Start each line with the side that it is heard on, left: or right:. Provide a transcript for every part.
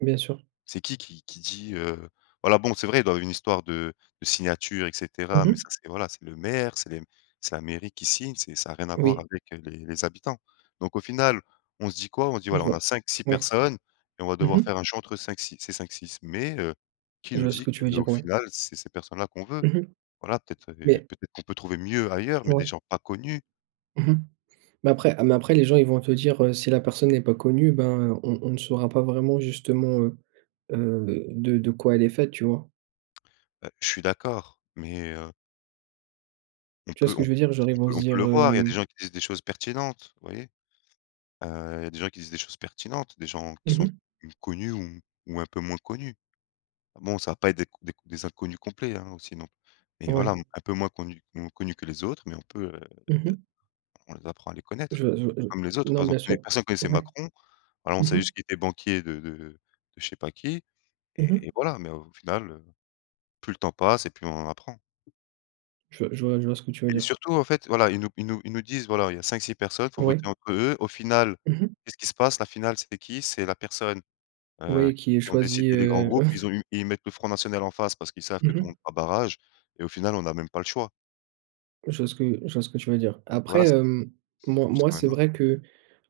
right: Bien sûr.
left: C'est qui, qui qui dit, heu, voilà bon, c'est vrai, dans une histoire de de signature et cetera.
right: Mmh
left: Mais,
right: mh.
left: ça, c'est voilà, c'est le maire, c'est les c'est la mairie qui signe, c'est ça a rien à voir
right: Oui.
left: avec, heu, les les habitants. Donc, au final, on se dit quoi? On se dit:
right: Je
left: «Voilà, on
right: vois.
left: a 5-6
right: Ouais.
left: personnes et on va devoir
right: Mmh mh.
left: faire un choix entre 5-6 ces 5-6». Mais, heu, qui
right: Je
left: nous
right: vois ce
left: dit
right: que tu veux
left: qu'au
right: dire, ouais.
left: final, c'est ces personnes-là qu'on veut?
right: Mmh mh.
left: Voilà, peut-être les
right: Mais
left: peut-être qu'on peut trouver mieux ailleurs, mais des
right: Ouais.
left: gens pas connus.
right: Mmh mh. Bah, après mais, après, les gens, ils vont te dire, heu: «Si la personne n'est pas connue, ben, on on ne saura pas vraiment, justement, heu, heu, de de quoi elle est faite», tu vois?
left: Heu, je suis d'accord, mais heu On
right: Tu vois ce
left: peut
right: que
left: on
right: je
left: peut
right: veux dire? Genre, ils
left: on
right: vont
left: peut
right: se
left: on
right: dire,
left: peut le voir. Il y a des
right: hem
left: gens qui disent des choses pertinentes, vous voyez. Heu, il y a des gens qui disent des choses pertinentes, des gens qui
right: Mmh
left: sont
right: mh.
left: connus ou un peu moins connus. Bon, ça va pas être des c des des inconnus complets, hein, aussi, non plus. Mais, voilà,
right: Ouais.
left: un peu moins connus moins connus que les autres, mais on peut, heu
right: Mmh mh.
left: on les apprend à les
right: Je
left: connaître,
right: vois je vois je
left: comme les autres.
right: non.
left: Par
right: Bien
left: exemple,
right: sûr.
left: personne connaissait
right: Ouais.
left: Macron, alors on
right: Mmh
left: savait
right: mh.
left: juste qu'il était banquier de de de de je sais pas qui,
right: Mmh
left: et et
right: mh.
left: voilà, mais au final, heu, plus le temps passe et plus on en apprend.
right: Je je vois je vois ce que tu veux
left: Et
right: dire.
left: surtout, en fait, voilà, ils nous ils nous ils nous disent: «Voilà, il y a 5-6 personnes, faut
right: Ouais.
left: voter entre eux», au final,
right: Mmh mh.
left: qu'est-ce qui se passe? La finale, c'est qui? C'est la personne, heu,
right: Oui, qui est
left: qui ont
right: choisie,
left: décidé les grands
right: heu
left: groupes. Ils ont eu ils mettent le Front National en face, parce qu'ils savent que
right: Mmh
left: tout le
right: mh.
left: monde fera barrage et au final, on a même pas le choix.
right: Je vois ce que je vois ce que tu veux dire. Après,
left: Voilà, c'est
right: hem, moi
left: ce
right: moi,
left: sera un
right: c'est
left: autre.
right: vrai que,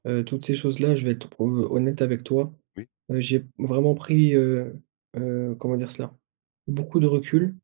right: heu, toutes ces choses-là, je vais être pr ho honnête avec toi,
left: Oui.
right: heu, j'ai vraiment pris, heu, heu, comment dire cela? Beaucoup de recul